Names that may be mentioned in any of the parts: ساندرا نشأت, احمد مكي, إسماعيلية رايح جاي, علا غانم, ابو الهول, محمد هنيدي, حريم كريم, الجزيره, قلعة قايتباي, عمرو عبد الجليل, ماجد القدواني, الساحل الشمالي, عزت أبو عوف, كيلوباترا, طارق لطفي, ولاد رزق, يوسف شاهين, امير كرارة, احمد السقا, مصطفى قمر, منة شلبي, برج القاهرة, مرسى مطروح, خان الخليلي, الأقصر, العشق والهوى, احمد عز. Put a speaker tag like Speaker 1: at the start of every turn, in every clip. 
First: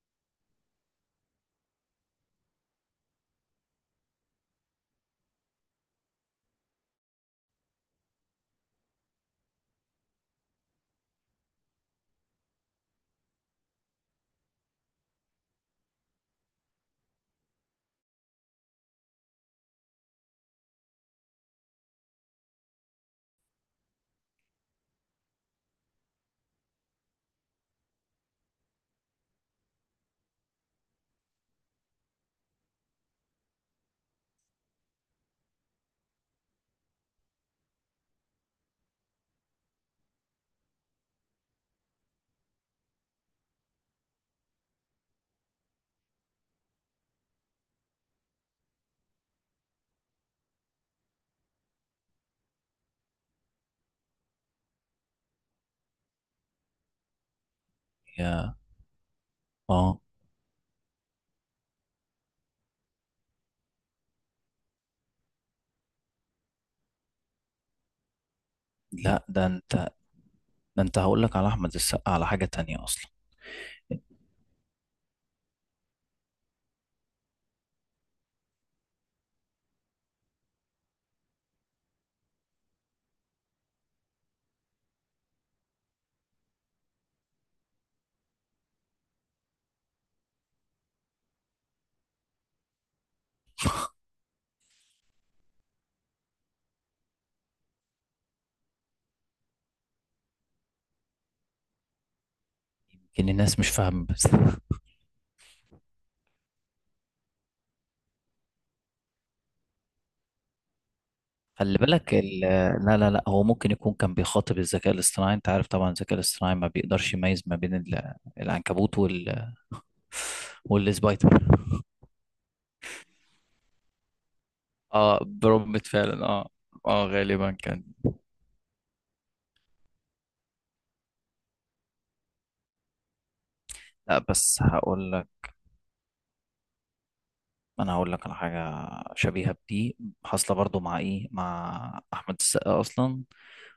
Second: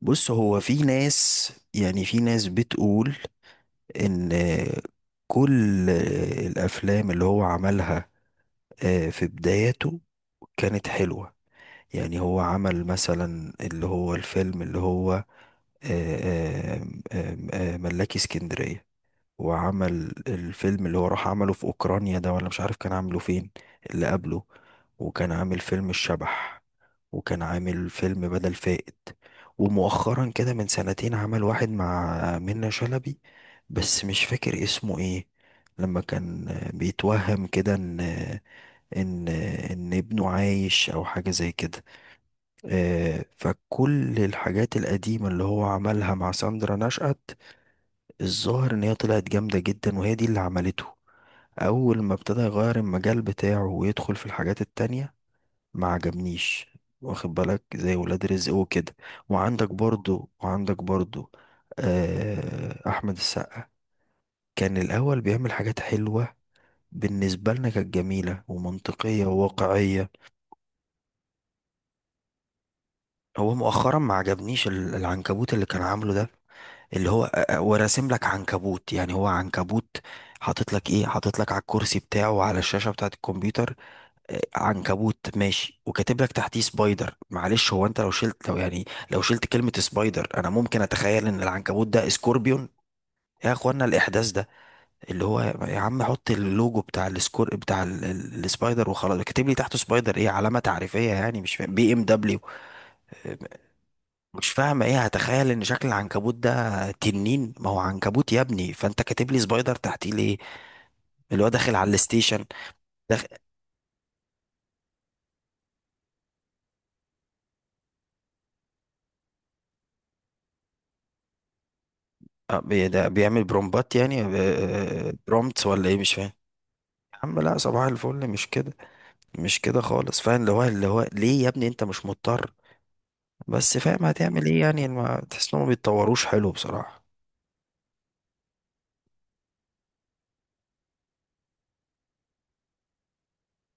Speaker 1: بص هو في ناس، يعني في ناس بتقول ان كل الافلام اللي هو عملها، في بداياته كانت حلوة. يعني هو عمل مثلا اللي هو الفيلم اللي هو آه، ملاكي اسكندرية، وعمل الفيلم اللي هو راح عمله في أوكرانيا ده، ولا مش عارف كان عامله فين اللي قبله. وكان عامل فيلم الشبح، وكان عامل فيلم بدل فائت. ومؤخرا كده من سنتين عمل واحد مع منة شلبي، بس مش فاكر اسمه ايه. لما كان بيتوهم كده ان ان ابنه عايش او حاجة زي كده. فكل الحاجات القديمة اللي هو عملها مع ساندرا نشأت، الظاهر ان هي طلعت جامدة جدا، وهي دي اللي عملته. اول ما ابتدى يغير المجال بتاعه ويدخل في الحاجات التانية ما عجبنيش. واخد بالك؟ زي ولاد رزق
Speaker 2: يا
Speaker 1: وكده. وعندك
Speaker 2: اه
Speaker 1: برضو وعندك برضو آه احمد السقا. كان الاول بيعمل حاجات حلوة، بالنسبة لنا كانت جميلة
Speaker 2: لا،
Speaker 1: ومنطقية
Speaker 2: ده انت
Speaker 1: وواقعية.
Speaker 2: ده انت هقول لك على احمد السقا على حاجة تانية اصلا.
Speaker 1: هو مؤخرا ما عجبنيش العنكبوت اللي كان عامله ده، اللي هو وراسم لك عنكبوت، يعني هو عنكبوت. حاطط لك ايه، حاطط لك على الكرسي بتاعه وعلى الشاشة بتاعة الكمبيوتر عنكبوت ماشي، وكاتب لك تحتيه سبايدر. معلش، هو انت لو شلت، لو يعني لو شلت كلمة سبايدر انا ممكن اتخيل ان العنكبوت ده سكوربيون. يا اخوانا الاحداث ده، اللي هو يا عم حط اللوجو بتاع السكور بتاع السبايدر وخلاص، كاتب لي تحته سبايدر ايه؟ علامة تعريفية يعني؟ مش فاهم، بي ام دبليو؟
Speaker 2: يمكن الناس مش فاهمة بس.
Speaker 1: مش فاهم ايه، هتخيل ان شكل العنكبوت ده تنين؟ ما هو عنكبوت يا ابني، فانت كاتب لي سبايدر تحتيه ليه؟ اللي هو داخل
Speaker 2: خلي
Speaker 1: على
Speaker 2: بالك
Speaker 1: الستيشن،
Speaker 2: لا لا لا،
Speaker 1: داخل
Speaker 2: هو ممكن يكون كان بيخاطب الذكاء الاصطناعي. انت عارف طبعا الذكاء الاصطناعي ما بيقدرش يميز ما بين العنكبوت والسبايدر.
Speaker 1: ده بيعمل برومبات يعني،
Speaker 2: اه
Speaker 1: برومبتس
Speaker 2: برومبت
Speaker 1: ولا ايه؟ مش
Speaker 2: فعلا،
Speaker 1: فاهم.
Speaker 2: اه. اه
Speaker 1: يا عم
Speaker 2: غالبا
Speaker 1: لا، صباح
Speaker 2: كان.
Speaker 1: الفل، مش كده، مش كده خالص. فاهم اللي هو اللي هو ليه يا ابني؟ انت مش مضطر. بس فاهم
Speaker 2: لا
Speaker 1: هتعمل
Speaker 2: بس
Speaker 1: ايه يعني،
Speaker 2: هقول
Speaker 1: ما
Speaker 2: لك،
Speaker 1: تحس انهم ما بيتطوروش حلو بصراحة.
Speaker 2: انا هقول لك على حاجه شبيهه بدي، حاصله برضو مع ايه، مع احمد السقا اصلا.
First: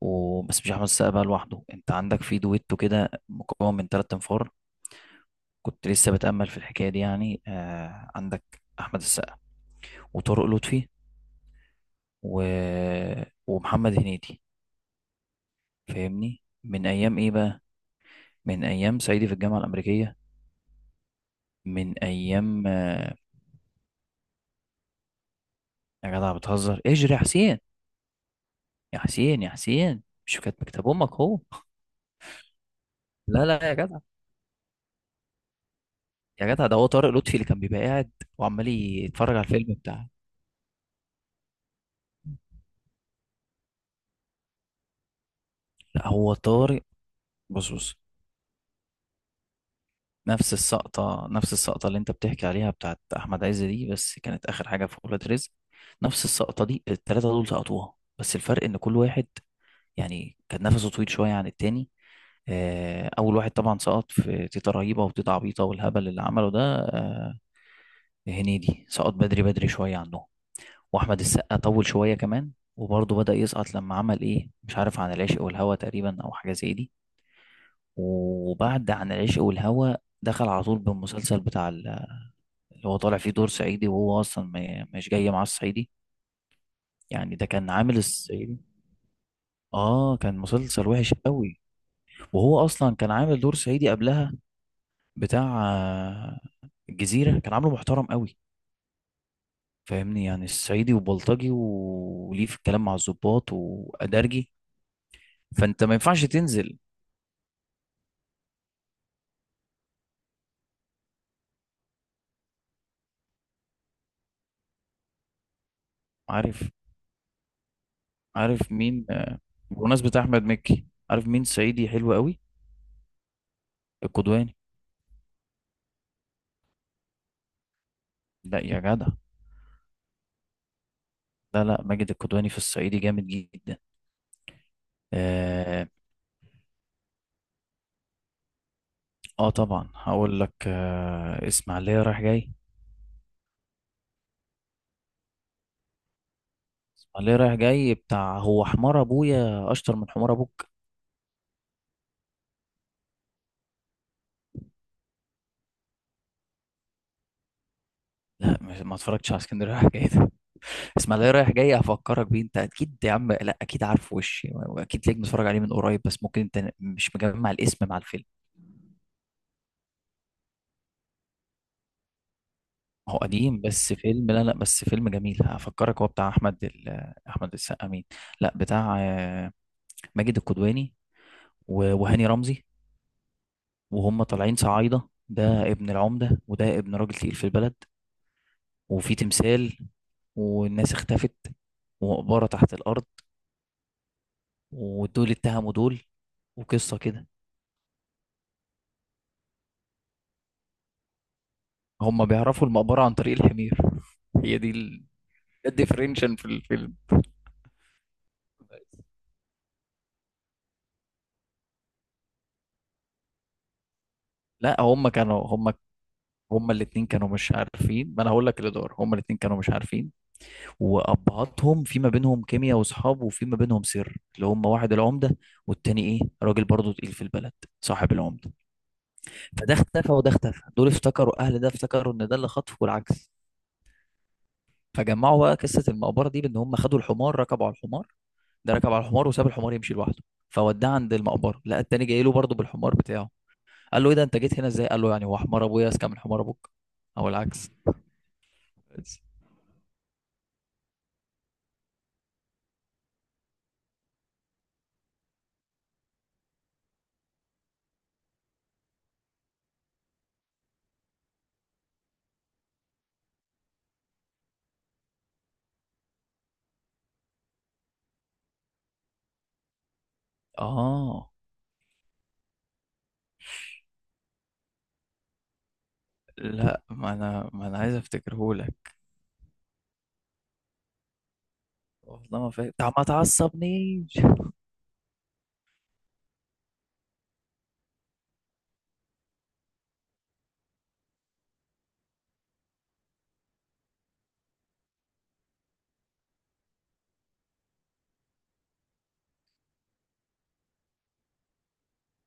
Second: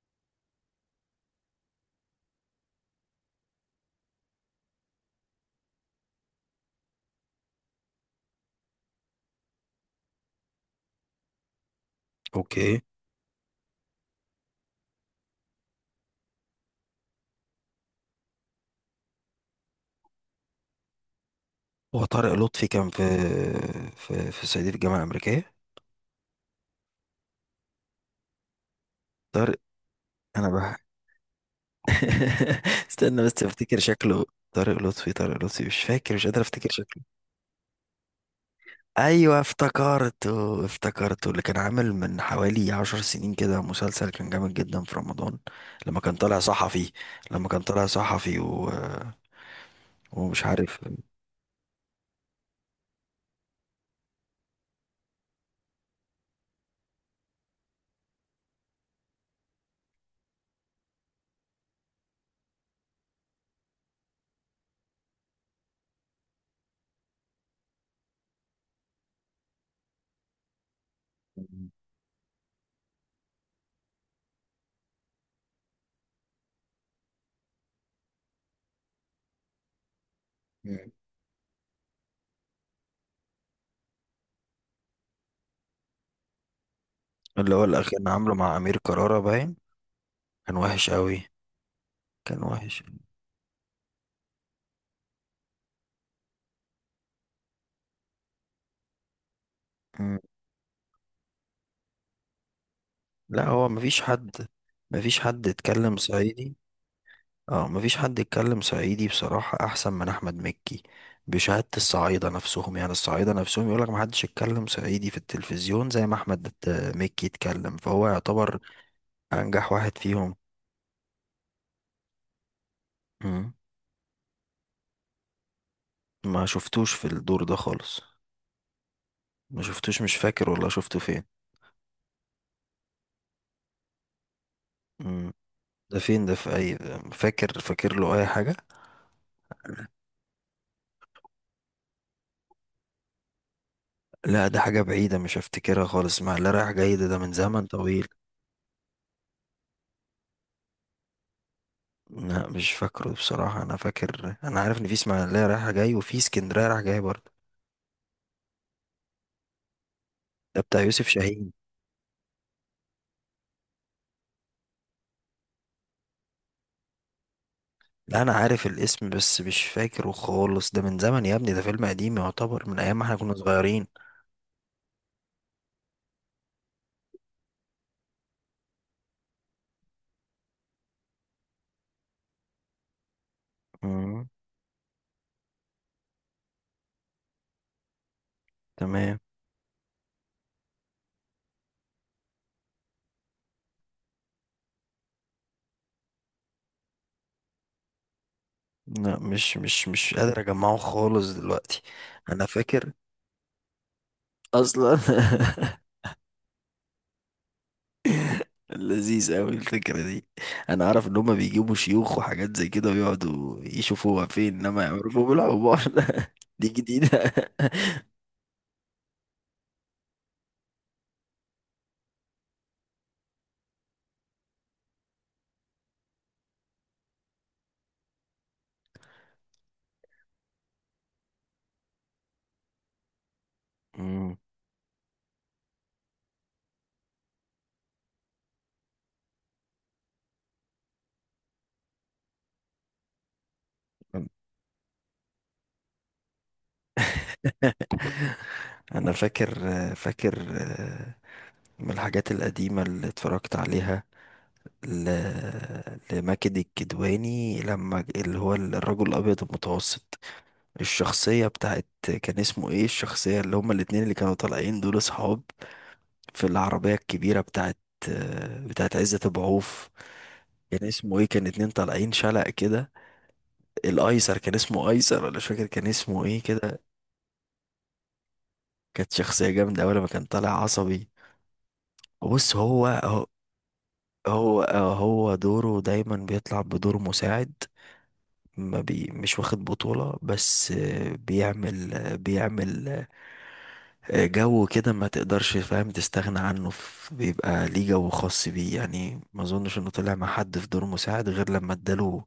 Speaker 2: وبس مش احمد السقا بقى لوحده، انت عندك في دويتو كده مكون من ثلاث انفار. كنت لسه بتامل في الحكايه دي يعني. آه، عندك احمد السقا وطارق لطفي و...
Speaker 1: اوكي.
Speaker 2: ومحمد هنيدي. فاهمني من ايام ايه بقى؟ من ايام صعيدي في الجامعه الامريكيه، من
Speaker 1: هو طارق
Speaker 2: ايام
Speaker 1: لطفي كان في في صعيدي في الجامعة الأمريكية؟
Speaker 2: يا جدع بتهزر، اجري يا حسين. يا حسين يا
Speaker 1: طارق،
Speaker 2: حسين، مش
Speaker 1: انا
Speaker 2: كانت
Speaker 1: بح.
Speaker 2: مكتب امك هو؟
Speaker 1: استنى بس
Speaker 2: لا لا يا
Speaker 1: افتكر
Speaker 2: جدع،
Speaker 1: شكله. طارق لطفي، طارق لطفي، مش فاكر، مش قادر
Speaker 2: يا جدع
Speaker 1: افتكر
Speaker 2: ده هو
Speaker 1: شكله.
Speaker 2: طارق لطفي اللي كان بيبقى قاعد وعمال يتفرج
Speaker 1: ايوه
Speaker 2: على الفيلم بتاعه.
Speaker 1: افتكرته، افتكرته، اللي كان عامل من حوالي 10 سنين كده مسلسل كان جامد جدا في رمضان، لما
Speaker 2: لا
Speaker 1: كان
Speaker 2: هو
Speaker 1: طالع
Speaker 2: طارق.
Speaker 1: صحفي. لما كان
Speaker 2: بص
Speaker 1: طالع
Speaker 2: بص،
Speaker 1: صحفي و... ومش
Speaker 2: نفس
Speaker 1: عارف.
Speaker 2: السقطة، نفس السقطة اللي انت بتحكي عليها بتاعت أحمد عز دي، بس كانت آخر حاجة في ولاد رزق. نفس السقطة دي التلاتة دول سقطوها. بس الفرق إن كل واحد يعني كان نفسه طويل شوية عن التاني. آه، أول واحد طبعا سقط في تيتا رهيبة وتيتا عبيطة والهبل اللي عمله ده. هنيدي سقط بدري، بدري شوية عنهم. واحمد السقا
Speaker 1: مم.
Speaker 2: طول شويه كمان، وبرضه بدأ يسقط لما عمل ايه، مش عارف، عن العشق والهوى تقريبا او حاجه زي دي. وبعد عن العشق والهوى دخل على طول بالمسلسل بتاع اللي هو طالع فيه دور صعيدي، وهو اصلا مش جاي معاه الصعيدي. يعني ده
Speaker 1: اللي هو
Speaker 2: كان
Speaker 1: الاخير
Speaker 2: عامل
Speaker 1: كان عامله مع
Speaker 2: الصعيدي.
Speaker 1: امير كرارة باين.
Speaker 2: اه كان
Speaker 1: كان
Speaker 2: مسلسل
Speaker 1: وحش
Speaker 2: وحش
Speaker 1: قوي،
Speaker 2: قوي.
Speaker 1: كان
Speaker 2: وهو
Speaker 1: وحش.
Speaker 2: اصلا كان عامل دور صعيدي قبلها بتاع الجزيره، كان عامله محترم قوي.
Speaker 1: مم.
Speaker 2: فاهمني يعني الصعيدي وبلطجي وليه في الكلام مع
Speaker 1: لا،
Speaker 2: الضباط
Speaker 1: هو مفيش حد،
Speaker 2: وادرجي،
Speaker 1: مفيش حد
Speaker 2: فانت ما
Speaker 1: اتكلم
Speaker 2: ينفعش
Speaker 1: صعيدي.
Speaker 2: تنزل.
Speaker 1: اه، مفيش حد يتكلم صعيدي بصراحة احسن من احمد مكي، بشهادة الصعايدة نفسهم. يعني الصعايدة نفسهم يقولك محدش يتكلم صعيدي في التلفزيون زي ما احمد
Speaker 2: عارف،
Speaker 1: مكي يتكلم. فهو يعتبر
Speaker 2: عارف مين
Speaker 1: انجح واحد
Speaker 2: بمناسبة
Speaker 1: فيهم.
Speaker 2: أحمد مكي، عارف مين صعيدي حلو قوي؟
Speaker 1: مم.
Speaker 2: القدواني.
Speaker 1: ما شفتوش في الدور ده خالص،
Speaker 2: لا يا جدع،
Speaker 1: ما شفتوش، مش فاكر والله شفته فين.
Speaker 2: لا لا، ماجد القدواني في الصعيدي جامد جدا.
Speaker 1: مم.
Speaker 2: آه,
Speaker 1: ده فين؟ ده في اي؟ فاكر، فاكر له اي حاجة؟
Speaker 2: آه طبعا هقول لك. آه، إسماعيلية رايح جاي.
Speaker 1: لا ده حاجة بعيدة، مش هفتكرها خالص، مع اللي رايح جاي ده، ده من
Speaker 2: إسماعيلية رايح
Speaker 1: زمن
Speaker 2: جاي
Speaker 1: طويل.
Speaker 2: بتاع هو حمار أبويا أشطر من حمار أبوك.
Speaker 1: لا مش فاكره بصراحة، أنا فاكر أنا عارف إن في إسماعيلية رايحة جاي، وفي اسكندرية رايح جاي برضه.
Speaker 2: لا ما اتفرجتش على اسكندرية رايح جاي ده.
Speaker 1: ده بتاع يوسف
Speaker 2: إسماعيلية رايح
Speaker 1: شاهين.
Speaker 2: جاي هفكرك بيه أنت أكيد يا عم، لا أكيد عارف وشي وأكيد ليك متفرج عليه من قريب، بس ممكن أنت مش مجمع الاسم مع
Speaker 1: لا
Speaker 2: الفيلم.
Speaker 1: أنا عارف الاسم بس مش فاكره خالص، ده من زمن يا ابني، ده فيلم قديم، يعتبر من أيام ما إحنا
Speaker 2: هو
Speaker 1: كنا
Speaker 2: قديم
Speaker 1: صغيرين.
Speaker 2: بس فيلم، لا لا، بس فيلم جميل هفكرك. هو بتاع احمد ال... آه، احمد السقا مين؟ لا بتاع ماجد الكدواني وهاني رمزي. وهم
Speaker 1: مم.
Speaker 2: طالعين صعايده، ده ابن العمده، وده ابن راجل تقيل في البلد. وفي
Speaker 1: تمام.
Speaker 2: تمثال، والناس اختفت، ومقبره تحت الارض، ودول اتهموا دول، وقصه كده.
Speaker 1: لا، مش قادر أجمعه خالص دلوقتي.
Speaker 2: هم
Speaker 1: أنا
Speaker 2: بيعرفوا
Speaker 1: فاكر
Speaker 2: المقبره عن طريق الحمير. هي دي
Speaker 1: أصلا.
Speaker 2: ده الديفرنشن في الفيلم.
Speaker 1: لذيذ أوي الفكرة دي. أنا عارف إن هما بيجيبوا شيوخ وحاجات زي كده ويقعدوا يشوفوها فين،
Speaker 2: لا
Speaker 1: إنما
Speaker 2: هم
Speaker 1: يعرفوا
Speaker 2: كانوا هم
Speaker 1: بالعبار. دي
Speaker 2: هما الاتنين كانوا
Speaker 1: جديدة.
Speaker 2: مش عارفين. ما انا هقول لك اللي دار، هما الاتنين كانوا مش عارفين. وابهاتهم في ما بينهم كيمياء واصحاب، وفي ما بينهم سر، اللي هما واحد العمده والتاني ايه، راجل برضه تقيل في البلد صاحب العمده. فده اختفى وده اختفى، دول افتكروا اهل ده افتكروا ان ده اللي خطفه والعكس.
Speaker 1: مم.
Speaker 2: فجمعوا بقى قصه المقبره دي، بان هم خدوا الحمار ركبوا على الحمار. ده ركب على الحمار وساب الحمار يمشي لوحده، فوداه عند المقبره، لقى التاني جاي له برضه بالحمار بتاعه. قال له: ايه ده انت جيت هنا ازاي؟ قال له: يعني هو حمار ابويا اذكى من حمار ابوك، او العكس.
Speaker 1: انا
Speaker 2: بس.
Speaker 1: فاكر، فاكر، من الحاجات القديمه اللي اتفرجت عليها ل... لماجد الكدواني، لما اللي هو الرجل الابيض المتوسط. الشخصيه بتاعت، كان اسمه ايه الشخصيه؟ اللي هما الاتنين اللي كانوا طالعين دول اصحاب في العربيه الكبيره بتاعت عزت أبو عوف. كان اسمه ايه؟
Speaker 2: اه.
Speaker 1: كان اتنين طالعين شلق كده. الايسر كان اسمه ايسر، ولا مش فاكر كان اسمه ايه كده.
Speaker 2: لا ما انا عايز افتكرهولك.
Speaker 1: كانت شخصيه جامده، اول ما كان طالع عصبي.
Speaker 2: والله ما
Speaker 1: بص،
Speaker 2: فاكر،
Speaker 1: هو
Speaker 2: طب ما تعصبنيش.
Speaker 1: هو هو دوره دايما بيطلع بدور مساعد، ما بي مش واخد بطولة. بس بيعمل جو كده ما تقدرش، فاهم، تستغنى عنه. بيبقى ليه جو خاص بيه، يعني ما اظنش انه طلع مع حد في دور مساعد غير لما اداله،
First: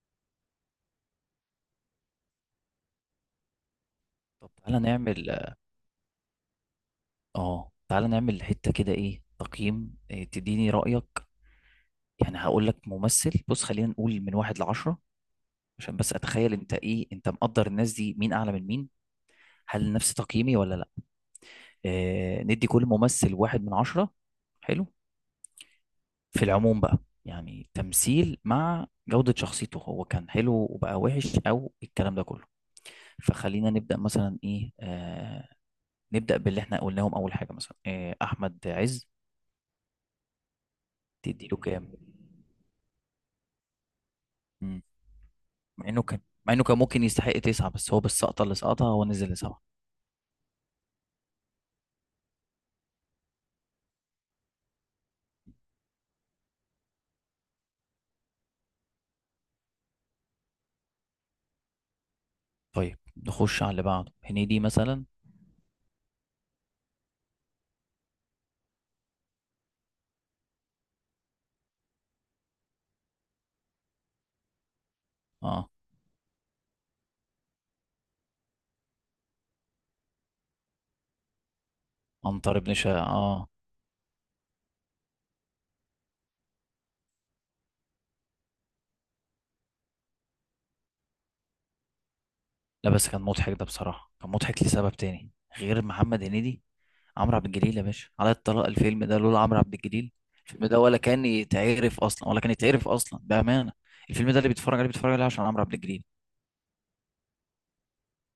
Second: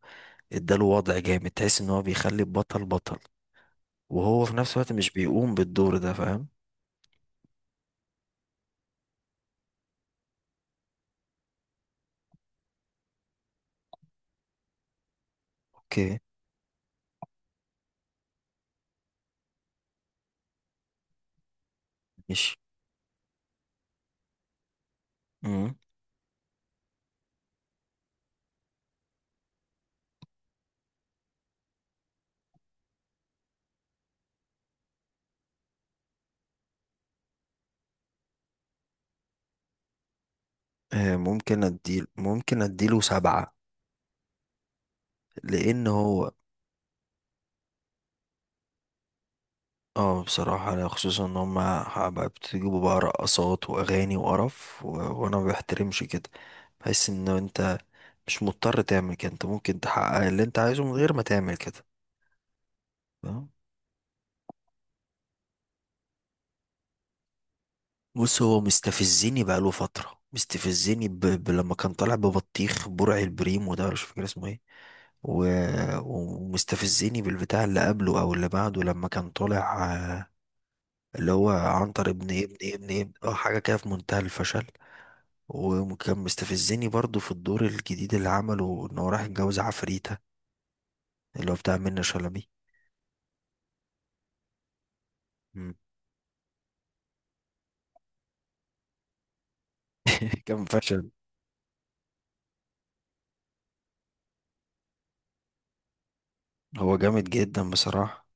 Speaker 1: اداله وضع جامد تحس ان هو بيخلي البطل بطل، وهو
Speaker 2: طب
Speaker 1: في نفس
Speaker 2: تعالى
Speaker 1: الوقت مش
Speaker 2: نعمل.
Speaker 1: بيقوم بالدور ده. فاهم؟
Speaker 2: حتة كده، ايه تقييم، إيه تديني رأيك. يعني هقول لك ممثل، بص خلينا نقول من واحد لعشرة، عشان بس
Speaker 1: اوكي،
Speaker 2: اتخيل انت ايه، انت مقدر الناس دي مين اعلى من مين، هل نفس تقييمي ولا لا. آه
Speaker 1: ماشي.
Speaker 2: ندي كل ممثل واحد من عشرة. حلو.
Speaker 1: مم.
Speaker 2: في العموم بقى، يعني تمثيل مع جودة شخصيته، هو كان حلو وبقى وحش او الكلام ده كله. فخلينا نبدأ مثلا ايه، نبدأ باللي احنا قلناهم اول حاجة، مثلا آه احمد عز.
Speaker 1: آه،
Speaker 2: تديله
Speaker 1: ممكن
Speaker 2: كام؟
Speaker 1: اديله ممكن اديله سبعة.
Speaker 2: مم.
Speaker 1: لان
Speaker 2: مع انه كان
Speaker 1: هو،
Speaker 2: مع انه كان ممكن يستحق تسعة، بس هو بالسقطة اللي سقطها هو نزل لسبعة.
Speaker 1: اه بصراحة أنا خصوصا ان هما بقى بتجيبوا بقى رقصات واغاني وقرف و... وانا ما بحترمش كده. بحس ان انت مش مضطر تعمل كده، انت ممكن تحقق اللي انت عايزه من غير ما تعمل كده.
Speaker 2: طيب
Speaker 1: فاهم؟
Speaker 2: نخش على اللي بعده، هنيدي مثلا.
Speaker 1: بص، هو مستفزني، بقاله فترة مستفزني لما كان طالع ببطيخ برع البريم، وده مش فاكر اسمه ايه. و...
Speaker 2: اه
Speaker 1: ومستفزني بالبتاع اللي قبله او اللي بعده، لما كان طالع، اللي هو عنتر ابن ابن
Speaker 2: عنتر ابن شقة،
Speaker 1: ابن ابن اه
Speaker 2: اه.
Speaker 1: حاجة كده في منتهى الفشل. وكان مستفزني برضو في الدور الجديد اللي عمله، ان هو راح يتجوز عفريتة، اللي هو بتاع منة شلبي.
Speaker 2: لا بس كان مضحك ده بصراحة، كان مضحك لسبب تاني
Speaker 1: مم.
Speaker 2: غير محمد هنيدي. عمرو عبد الجليل يا باشا، على الطلاق الفيلم ده لولا عمرو عبد الجليل
Speaker 1: كان
Speaker 2: الفيلم ده ولا
Speaker 1: فشل.
Speaker 2: كان يتعرف اصلا، ولا كان يتعرف اصلا بأمانة. الفيلم ده اللي بيتفرج عليه بيتفرج عليه عشان عمرو عبد الجليل.
Speaker 1: هو جامد جدا بصراحة.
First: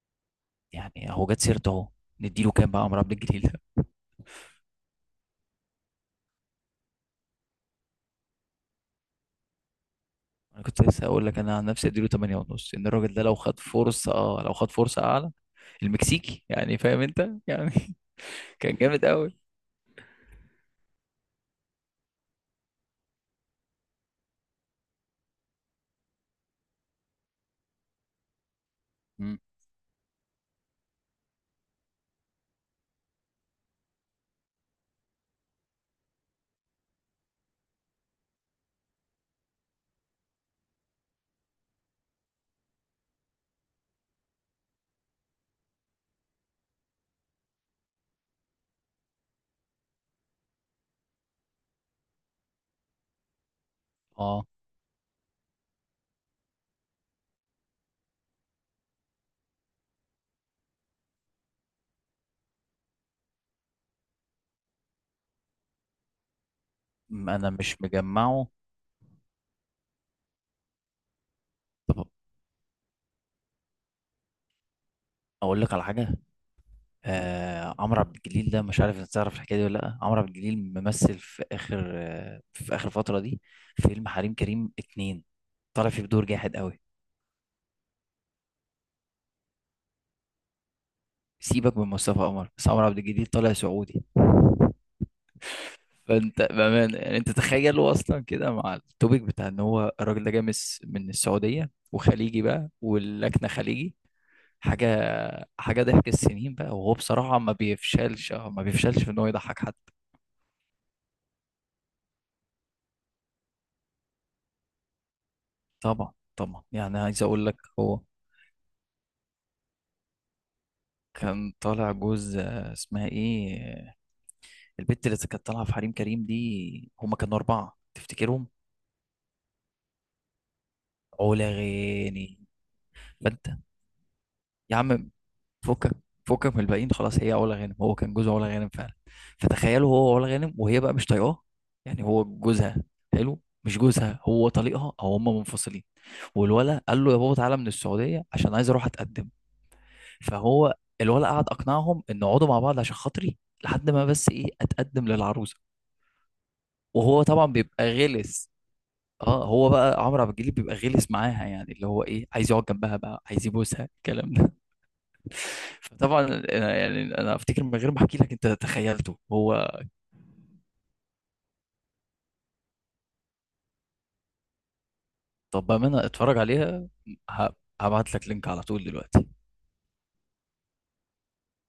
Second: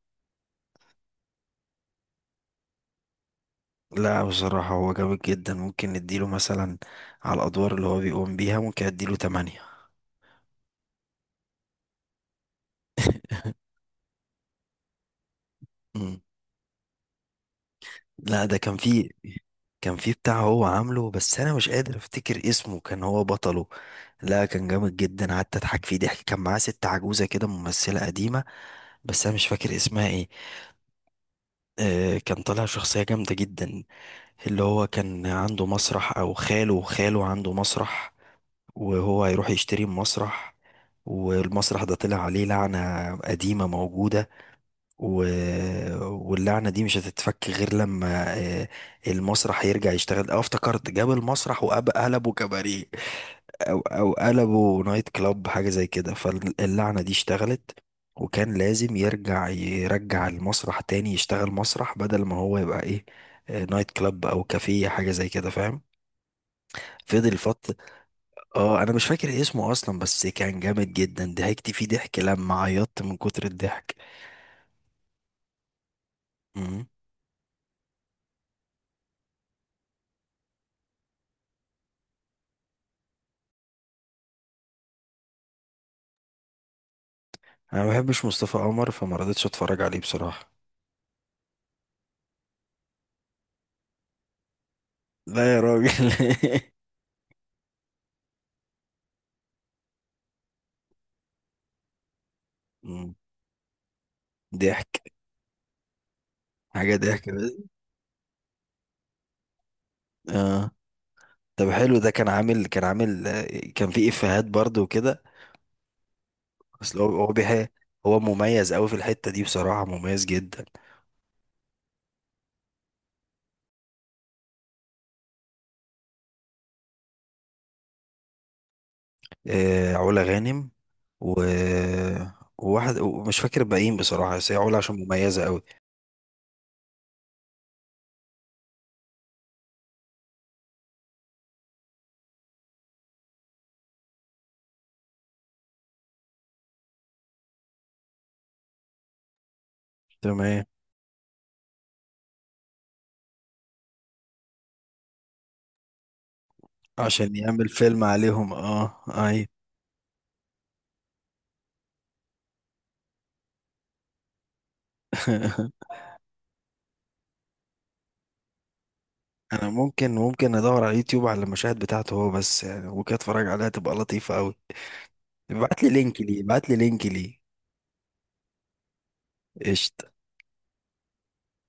Speaker 2: يعني هو جت سيرته اهو، نديله كام بقى عمرو عبد الجليل ده؟
Speaker 1: لا بصراحة هو جامد جدا، ممكن نديله مثلا على الأدوار اللي هو بيقوم بيها، ممكن أديله تمانية.
Speaker 2: انا كنت لسه هقول لك، انا عن نفسي اديله 8 ونص. ان الراجل ده لو خد فرصه، اه لو خد فرصه اعلى،
Speaker 1: مم.
Speaker 2: المكسيكي يعني، فاهم انت يعني.
Speaker 1: لا ده
Speaker 2: كان
Speaker 1: كان
Speaker 2: جامد
Speaker 1: فيه،
Speaker 2: قوي.
Speaker 1: كان فيه بتاع هو عامله، بس أنا مش قادر أفتكر اسمه، كان هو بطله. لا كان جامد جدا، قعدت أضحك فيه ضحك. كان معاه ست عجوزة كده، ممثلة قديمة، بس أنا
Speaker 2: مم.
Speaker 1: مش فاكر اسمها ايه. كان طالع شخصية جامدة جدا، اللي هو كان عنده مسرح، أو خاله عنده مسرح، وهو هيروح يشتري مسرح، والمسرح ده طلع عليه لعنة قديمة موجودة، و... واللعنة دي مش هتتفك غير لما المسرح يرجع يشتغل. اه افتكرت، جاب المسرح وقلبه كباريه، او او
Speaker 2: اه.
Speaker 1: قلبوا نايت كلاب حاجه زي كده، فاللعنه دي اشتغلت، وكان لازم يرجع، يرجع المسرح تاني يشتغل مسرح، بدل ما هو يبقى ايه، نايت كلاب او كافيه حاجه زي كده. فاهم؟ فضل
Speaker 2: انا
Speaker 1: فتره.
Speaker 2: مش مجمعه.
Speaker 1: اه انا مش فاكر إيه اسمه اصلا، بس كان جامد جدا، ضحكت فيه
Speaker 2: طب
Speaker 1: ضحك لما عيطت من كتر الضحك.
Speaker 2: اقول لك على حاجه.
Speaker 1: مم.
Speaker 2: آه عمرو عبد الجليل ده، مش عارف انت تعرف الحكايه دي ولا لا. عمرو عبد الجليل ممثل في اخر، في اخر فتره دي، فيلم حريم كريم اتنين، طالع فيه بدور جاحد قوي.
Speaker 1: انا ما بحبش مصطفى قمر فما رضيتش اتفرج عليه بصراحه.
Speaker 2: سيبك من مصطفى قمر، بس عمرو عبد الجليل طالع سعودي.
Speaker 1: لا يا راجل.
Speaker 2: فانت بامانه يعني انت تخيل، هو اصلا كده مع التوبيك بتاع ان هو الراجل ده جاي من من السعوديه، وخليجي بقى
Speaker 1: مم.
Speaker 2: واللكنه خليجي. حاجه،
Speaker 1: ضحك.
Speaker 2: ضحك السنين بقى. وهو
Speaker 1: حاجه ضحك
Speaker 2: بصراحه
Speaker 1: بس.
Speaker 2: ما بيفشلش في ان هو يضحك حد.
Speaker 1: اه. طب حلو، ده كان عامل، كان عامل، كان في افيهات برضه وكده.
Speaker 2: طبعا طبعا، يعني
Speaker 1: اصل هو
Speaker 2: عايز اقول لك هو
Speaker 1: هو مميز قوي في الحتة دي بصراحة، مميز جدا.
Speaker 2: كان طالع جوز اسمها ايه، البت اللي كانت طالعه في حريم كريم دي، هما كانوا اربعه تفتكرهم؟
Speaker 1: آه علا غانم، و،
Speaker 2: علا غاني.
Speaker 1: وواحد ومش
Speaker 2: فانت
Speaker 1: فاكر الباقيين بصراحة، بس هي
Speaker 2: يا
Speaker 1: علا عشان
Speaker 2: عم
Speaker 1: مميزة قوي.
Speaker 2: فكك، فكك من الباقيين خلاص. هي علا غانم، هو كان جوز علا غانم فعلا. فتخيلوا هو وعلا غانم، وهي بقى مش طايقاه. يعني هو جوزها، حلو، مش جوزها، هو طليقها او هما منفصلين. والولا قال له: يا بابا تعالى من السعوديه عشان عايز اروح اتقدم.
Speaker 1: تمام.
Speaker 2: فهو، الولا قعد اقنعهم ان اقعدوا مع بعض عشان خاطري، لحد ما بس ايه اتقدم للعروسه. وهو
Speaker 1: عشان
Speaker 2: طبعا
Speaker 1: يعمل
Speaker 2: بيبقى
Speaker 1: فيلم
Speaker 2: غلس.
Speaker 1: عليهم، اه.
Speaker 2: اه
Speaker 1: اي.
Speaker 2: هو بقى عمرو عبد الجليل بيبقى غلس معاها، يعني اللي هو ايه عايز يقعد جنبها بقى، عايز يبوسها، الكلام ده. فطبعا يعني انا افتكر من غير ما احكي لك انت تخيلته هو.
Speaker 1: انا ممكن، ممكن ادور على اليوتيوب على المشاهد بتاعته هو بس يعني، وكده اتفرج عليها تبقى لطيفة قوي.
Speaker 2: طب
Speaker 1: ابعت لي
Speaker 2: بامانه
Speaker 1: لينك
Speaker 2: اتفرج
Speaker 1: ليه، ابعت لي
Speaker 2: عليها.
Speaker 1: لينك ليه.
Speaker 2: ه- هبعت لك لينك على طول دلوقتي.
Speaker 1: قشطة.